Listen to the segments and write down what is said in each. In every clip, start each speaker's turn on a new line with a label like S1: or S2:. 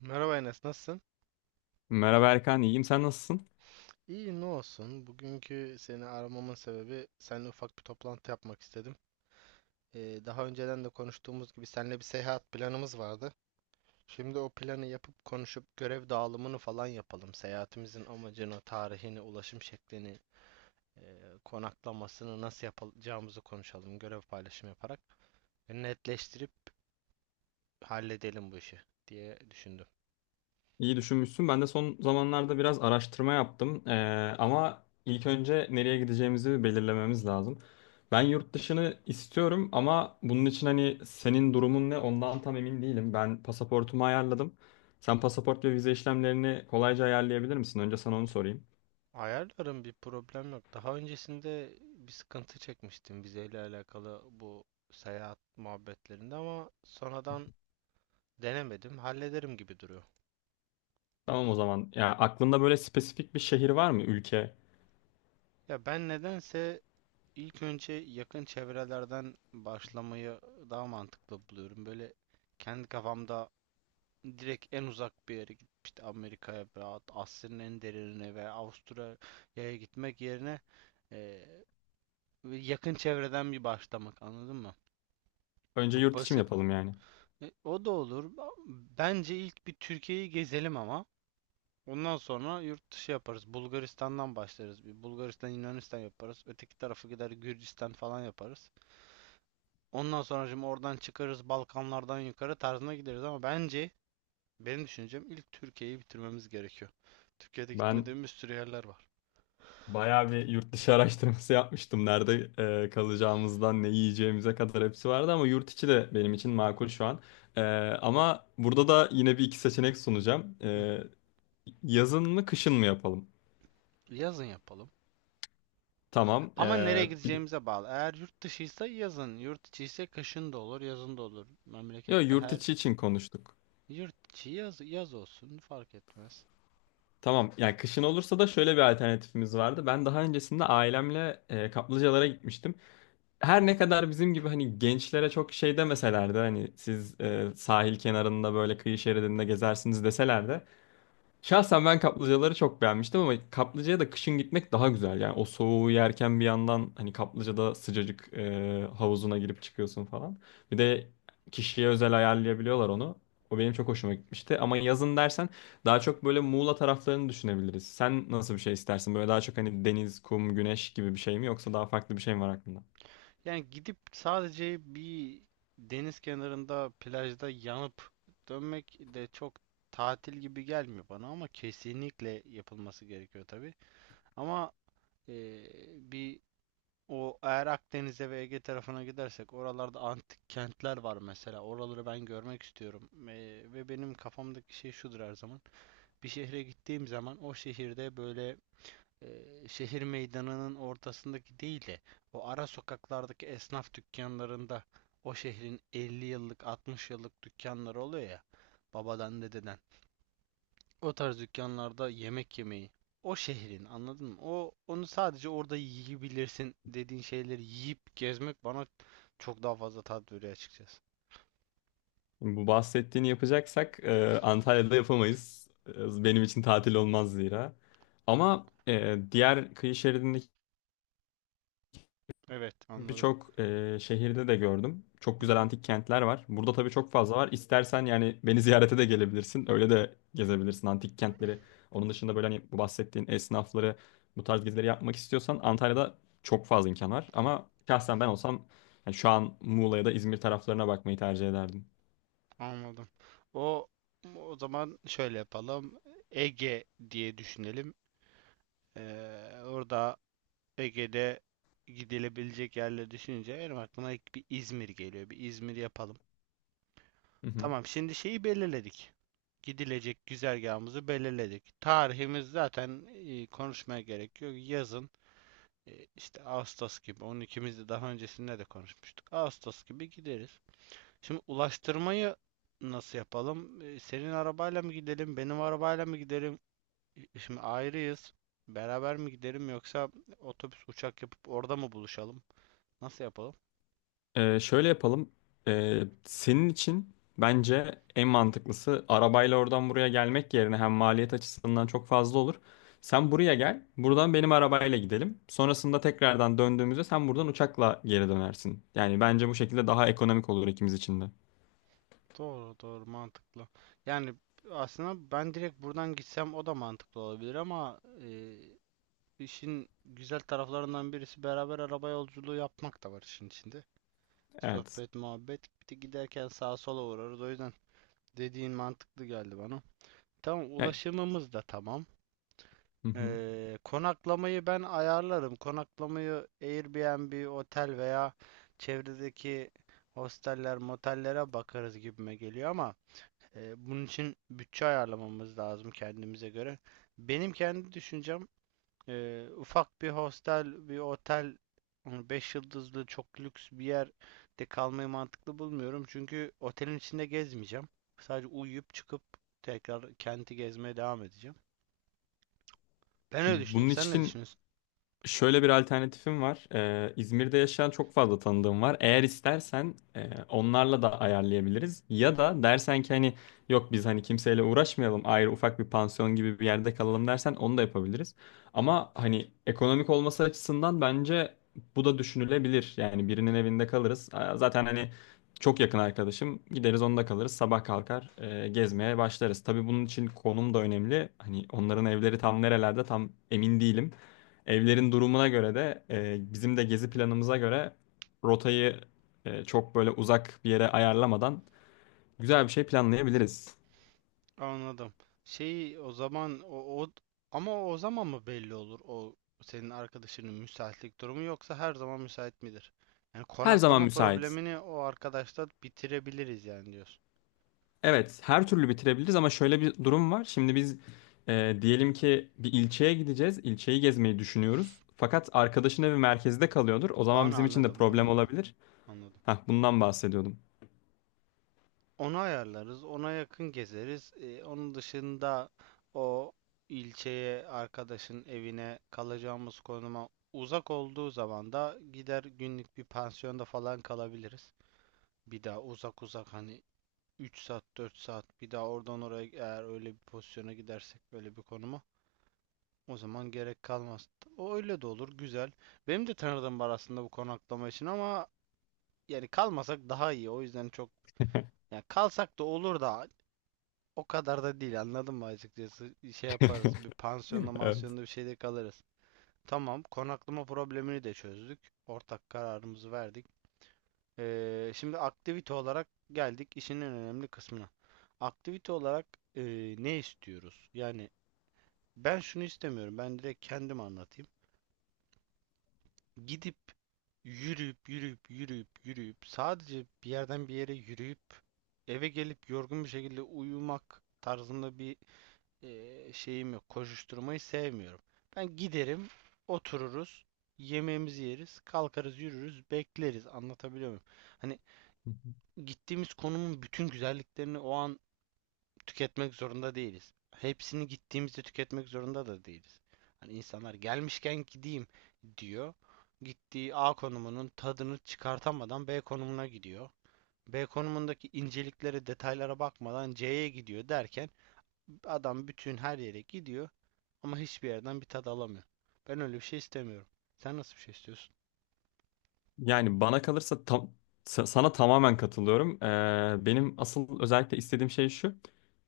S1: Merhaba Enes, nasılsın?
S2: Merhaba Erkan, iyiyim. Sen nasılsın?
S1: İyi, ne olsun. Bugünkü seni aramamın sebebi seninle ufak bir toplantı yapmak istedim. Daha önceden de konuştuğumuz gibi seninle bir seyahat planımız vardı. Şimdi o planı yapıp konuşup görev dağılımını falan yapalım. Seyahatimizin amacını, tarihini, ulaşım şeklini, e, konaklamasını nasıl yapacağımızı konuşalım. Görev paylaşımı yaparak netleştirip halledelim bu işi diye düşündüm.
S2: İyi düşünmüşsün. Ben de son zamanlarda biraz araştırma yaptım. Ama ilk önce nereye gideceğimizi bir belirlememiz lazım. Ben yurt dışını istiyorum ama bunun için hani senin durumun ne ondan tam emin değilim. Ben pasaportumu ayarladım. Sen pasaport ve vize işlemlerini kolayca ayarlayabilir misin? Önce sana onu sorayım.
S1: Ayarlarım, bir problem yok. Daha öncesinde bir sıkıntı çekmiştim vizeyle alakalı bu seyahat muhabbetlerinde ama sonradan denemedim. Hallederim gibi duruyor.
S2: Tamam o zaman. Ya aklında böyle spesifik bir şehir var mı? Ülke.
S1: Ya ben nedense ilk önce yakın çevrelerden başlamayı daha mantıklı buluyorum. Böyle kendi kafamda direkt en uzak bir yere gidip işte Amerika'ya veya Asya'nın en derinine veya Avustralya'ya gitmek yerine eee, yakın çevreden bir başlamak, anladın mı?
S2: Önce
S1: Bu
S2: yurt içi mi
S1: basit.
S2: yapalım yani?
S1: O da olur. Bence ilk bir Türkiye'yi gezelim ama. Ondan sonra yurt dışı yaparız. Bulgaristan'dan başlarız. Bir Bulgaristan, Yunanistan yaparız. Öteki tarafı gider Gürcistan falan yaparız. Ondan sonra şimdi oradan çıkarız, Balkanlardan yukarı tarzına gideriz, ama bence, benim düşüncem, ilk Türkiye'yi bitirmemiz gerekiyor. Türkiye'de
S2: Ben
S1: gitmediğimiz bir sürü yerler var.
S2: bayağı bir yurt dışı araştırması yapmıştım. Nerede kalacağımızdan ne yiyeceğimize kadar hepsi vardı ama yurt içi de benim için makul şu an. E, ama burada da yine bir iki seçenek sunacağım.
S1: Hı.
S2: Yazın mı kışın mı yapalım?
S1: Yazın yapalım.
S2: Tamam.
S1: Ama nereye
S2: Bir, de-
S1: gideceğimize bağlı. Eğer yurt dışıysa yazın, yurt içiyse kışın da olur, yazın da olur.
S2: yo,
S1: Memlekette
S2: yurt
S1: her.
S2: içi için konuştuk.
S1: Yurt içi yaz, yaz olsun fark etmez.
S2: Tamam. Yani kışın olursa da şöyle bir alternatifimiz vardı. Ben daha öncesinde ailemle kaplıcalara gitmiştim. Her ne kadar bizim gibi hani gençlere çok şey demeseler de hani siz sahil kenarında böyle kıyı şeridinde gezersiniz deseler de, şahsen ben kaplıcaları çok beğenmiştim ama kaplıcaya da kışın gitmek daha güzel. Yani o soğuğu yerken bir yandan hani kaplıcada sıcacık havuzuna girip çıkıyorsun falan. Bir de kişiye özel ayarlayabiliyorlar onu. O benim çok hoşuma gitmişti. Ama yazın dersen daha çok böyle Muğla taraflarını düşünebiliriz. Sen nasıl bir şey istersin? Böyle daha çok hani deniz, kum, güneş gibi bir şey mi yoksa daha farklı bir şey mi var aklında?
S1: Yani gidip sadece bir deniz kenarında plajda yanıp dönmek de çok tatil gibi gelmiyor bana, ama kesinlikle yapılması gerekiyor tabii. Ama bir o eğer Akdeniz'e ve Ege tarafına gidersek oralarda antik kentler var mesela. Oraları ben görmek istiyorum. Ve benim kafamdaki şey şudur her zaman. Bir şehre gittiğim zaman o şehirde böyle e, şehir meydanının ortasındaki değil de o ara sokaklardaki esnaf dükkanlarında, o şehrin 50 yıllık 60 yıllık dükkanları oluyor ya, babadan dededen. O tarz dükkanlarda yemek yemeyi, o şehrin, anladın mı? O, onu sadece orada yiyebilirsin dediğin şeyleri yiyip gezmek bana çok daha fazla tat veriyor açıkçası.
S2: Bu bahsettiğini yapacaksak Antalya'da yapamayız. Benim için tatil olmaz zira. Ama diğer kıyı şeridindeki
S1: Evet, anladım.
S2: birçok şehirde de gördüm. Çok
S1: Hı
S2: güzel
S1: hı,
S2: antik kentler var. Burada tabii çok fazla var. İstersen yani beni ziyarete de gelebilirsin. Öyle de gezebilirsin antik kentleri. Onun dışında böyle hani bu bahsettiğin esnafları, bu tarz gezileri yapmak istiyorsan Antalya'da çok fazla imkan var. Ama şahsen ben olsam yani şu an Muğla ya da İzmir taraflarına bakmayı tercih ederdim.
S1: anladım. O o zaman şöyle yapalım. Ege diye düşünelim. Orada, Ege'de, gidilebilecek yerleri düşününce benim aklıma ilk bir İzmir geliyor. Bir İzmir yapalım. Tamam, şimdi şeyi belirledik. Gidilecek güzergahımızı belirledik. Tarihimiz zaten, konuşmaya gerek yok. Yazın, işte Ağustos gibi. Onun ikimiz de daha öncesinde de konuşmuştuk. Ağustos gibi gideriz. Şimdi ulaştırmayı nasıl yapalım? Senin arabayla mı gidelim? Benim arabayla mı gidelim? Şimdi ayrıyız. Beraber mi gidelim yoksa otobüs, uçak yapıp orada mı buluşalım? Nasıl yapalım?
S2: Şöyle yapalım. Senin için bence en mantıklısı arabayla oradan buraya gelmek yerine hem maliyet açısından çok fazla olur. Sen buraya gel, buradan benim arabayla gidelim. Sonrasında tekrardan döndüğümüzde sen buradan uçakla geri dönersin. Yani bence bu şekilde daha ekonomik olur ikimiz için de.
S1: Doğru, doğru, mantıklı. Yani aslında ben direkt buradan gitsem o da mantıklı olabilir ama işin güzel taraflarından birisi beraber araba yolculuğu yapmak da var işin içinde.
S2: Evet.
S1: Sohbet, muhabbet. Bir de giderken sağa sola uğrarız. O yüzden dediğin mantıklı geldi bana. Tamam,
S2: Yani-
S1: ulaşımımız da tamam.
S2: Hı hı.
S1: Konaklamayı ben ayarlarım. Konaklamayı Airbnb, otel veya çevredeki hosteller, motellere bakarız gibime geliyor ama, bunun için bütçe ayarlamamız lazım kendimize göre. Benim kendi düşüncem, ufak bir hostel, bir otel, hani 5 yıldızlı çok lüks bir yerde kalmayı mantıklı bulmuyorum. Çünkü otelin içinde gezmeyeceğim. Sadece uyuyup çıkıp tekrar kenti gezmeye devam edeceğim. Ben öyle düşünüyorum.
S2: Bunun
S1: Sen ne
S2: için
S1: düşünüyorsun?
S2: şöyle bir alternatifim var. İzmir'de yaşayan çok fazla tanıdığım var. Eğer istersen onlarla da ayarlayabiliriz. Ya da dersen ki hani, yok, biz hani kimseyle uğraşmayalım. Ayrı ufak bir pansiyon gibi bir yerde kalalım dersen onu da yapabiliriz. Ama hani ekonomik olması açısından bence bu da düşünülebilir. Yani birinin evinde kalırız. Zaten hani çok yakın arkadaşım. Gideriz onda kalırız. Sabah kalkar gezmeye başlarız. Tabii bunun için konum da önemli. Hani onların evleri tam nerelerde tam emin değilim. Evlerin durumuna göre de bizim de gezi planımıza göre rotayı çok böyle uzak bir yere ayarlamadan güzel bir şey planlayabiliriz.
S1: Anladım. Şey, o zaman o ama o zaman mı belli olur, o senin arkadaşının müsaitlik durumu yoksa her zaman müsait midir? Yani
S2: Her zaman
S1: konaklama
S2: müsait.
S1: problemini o arkadaşla bitirebiliriz yani diyorsun.
S2: Evet, her türlü bitirebiliriz ama şöyle bir durum var. Şimdi biz diyelim ki bir ilçeye gideceğiz. İlçeyi gezmeyi düşünüyoruz. Fakat arkadaşın evi merkezde kalıyordur. O zaman
S1: Onu
S2: bizim için de
S1: anladım, onu
S2: problem
S1: anladım,
S2: olabilir.
S1: anladım.
S2: Hah, bundan bahsediyordum.
S1: Onu ayarlarız, ona yakın gezeriz. Onun dışında o ilçeye, arkadaşın evine, kalacağımız konuma uzak olduğu zaman da gider günlük bir pansiyonda falan kalabiliriz. Bir daha uzak uzak hani 3 saat 4 saat bir daha oradan oraya, eğer öyle bir pozisyona gidersek, böyle bir konuma, o zaman gerek kalmaz. O öyle de olur, güzel. Benim de tanıdığım var aslında bu konaklama için ama yani kalmasak daha iyi. O yüzden çok, yani kalsak da olur da o kadar da değil, anladın mı, açıkçası? Şey yaparız, bir pansiyonda
S2: Evet.
S1: mansiyonda bir şeyde kalırız. Tamam, konaklama problemini de çözdük. Ortak kararımızı verdik. Şimdi aktivite olarak geldik işin en önemli kısmına. Aktivite olarak e, ne istiyoruz? Yani ben şunu istemiyorum. Ben direkt kendim anlatayım. Gidip yürüyüp sadece bir yerden bir yere yürüyüp eve gelip yorgun bir şekilde uyumak tarzında bir şeyim yok. Koşuşturmayı sevmiyorum. Ben giderim, otururuz, yemeğimizi yeriz, kalkarız, yürürüz, bekleriz. Anlatabiliyor muyum? Hani gittiğimiz konumun bütün güzelliklerini o an tüketmek zorunda değiliz. Hepsini gittiğimizde tüketmek zorunda da değiliz. Hani insanlar gelmişken gideyim diyor. Gittiği A konumunun tadını çıkartamadan B konumuna gidiyor. B konumundaki inceliklere, detaylara bakmadan C'ye gidiyor derken adam bütün her yere gidiyor ama hiçbir yerden bir tad alamıyor. Ben öyle bir şey istemiyorum. Sen nasıl bir şey istiyorsun?
S2: Yani bana kalırsa tam, sana tamamen katılıyorum. Benim asıl özellikle istediğim şey şu.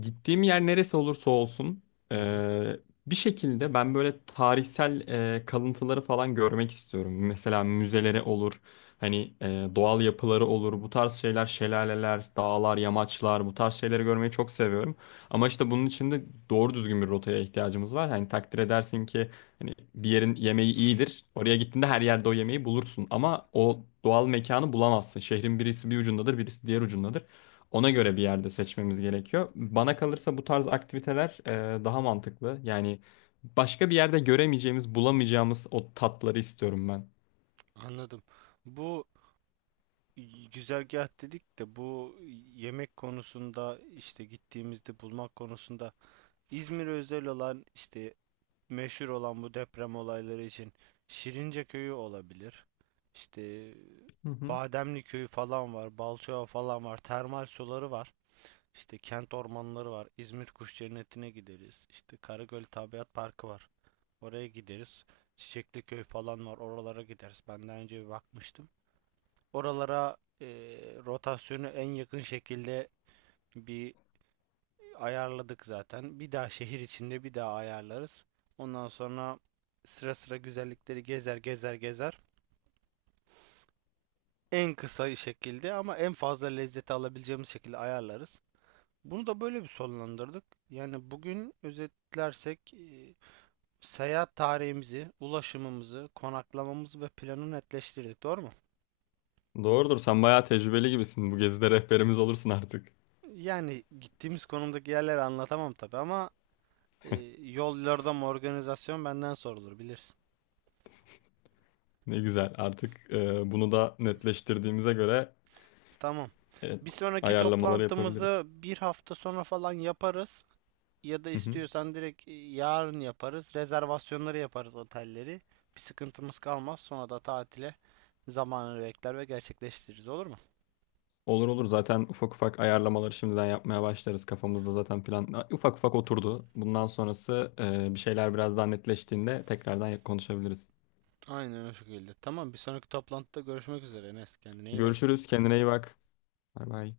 S2: Gittiğim yer neresi olursa olsun
S1: Hı hı,
S2: ee, bir şekilde ben böyle tarihsel kalıntıları falan görmek istiyorum. Mesela müzeleri olur, hani doğal yapıları olur, bu tarz şeyler, şelaleler, dağlar, yamaçlar, bu tarz şeyleri görmeyi çok seviyorum. Ama işte bunun için de doğru düzgün bir rotaya ihtiyacımız var. Hani takdir edersin ki, hani bir yerin yemeği iyidir. Oraya gittiğinde her yerde o yemeği bulursun. Ama o doğal mekanı bulamazsın. Şehrin birisi bir ucundadır, birisi diğer ucundadır. Ona göre bir yerde seçmemiz gerekiyor. Bana kalırsa bu tarz aktiviteler daha mantıklı. Yani başka bir yerde göremeyeceğimiz, bulamayacağımız o tatları istiyorum ben.
S1: anladım. Bu güzergah dedik de, bu yemek konusunda, işte gittiğimizde bulmak konusunda, İzmir özel olan, işte meşhur olan, bu deprem olayları için Şirince köyü olabilir. İşte
S2: Hı hı.
S1: Bademli köyü falan var, Balçova falan var, termal suları var. İşte kent ormanları var. İzmir Kuş Cenneti'ne gideriz. İşte Karagöl Tabiat Parkı var. Oraya gideriz. Çiçekli köy falan var. Oralara gideriz. Ben daha önce bir bakmıştım. Oralara rotasyonu en yakın şekilde bir ayarladık zaten. Bir daha şehir içinde bir daha ayarlarız. Ondan sonra sıra sıra güzellikleri gezer. En kısa şekilde ama en fazla lezzeti alabileceğimiz şekilde ayarlarız. Bunu da böyle bir sonlandırdık. Yani bugün özetlersek seyahat tarihimizi, ulaşımımızı, konaklamamızı ve planı netleştirdik. Doğru mu?
S2: Doğrudur. Sen bayağı tecrübeli gibisin. Bu gezide rehberimiz olursun artık.
S1: Yani gittiğimiz konumdaki yerleri anlatamam tabii ama, Ee, yol yordam organizasyon benden sorulur bilirsin.
S2: Ne güzel. Artık bunu da netleştirdiğimize göre
S1: Tamam.
S2: e,
S1: Bir sonraki
S2: ayarlamaları yapabiliriz.
S1: toplantımızı bir hafta sonra falan yaparız. Ya da
S2: Hı hı.
S1: istiyorsan direkt yarın yaparız. Rezervasyonları yaparız, otelleri. Bir sıkıntımız kalmaz. Sonra da tatile zamanını bekler ve gerçekleştiririz, olur mu?
S2: Olur olur, zaten ufak ufak ayarlamaları şimdiden yapmaya başlarız. Kafamızda zaten plan ufak ufak oturdu. Bundan sonrası bir şeyler biraz daha netleştiğinde tekrardan konuşabiliriz.
S1: Aynen o şekilde. Tamam, bir sonraki toplantıda görüşmek üzere Enes. Kendine iyi bak.
S2: Görüşürüz. Kendine iyi bak. Bay bay.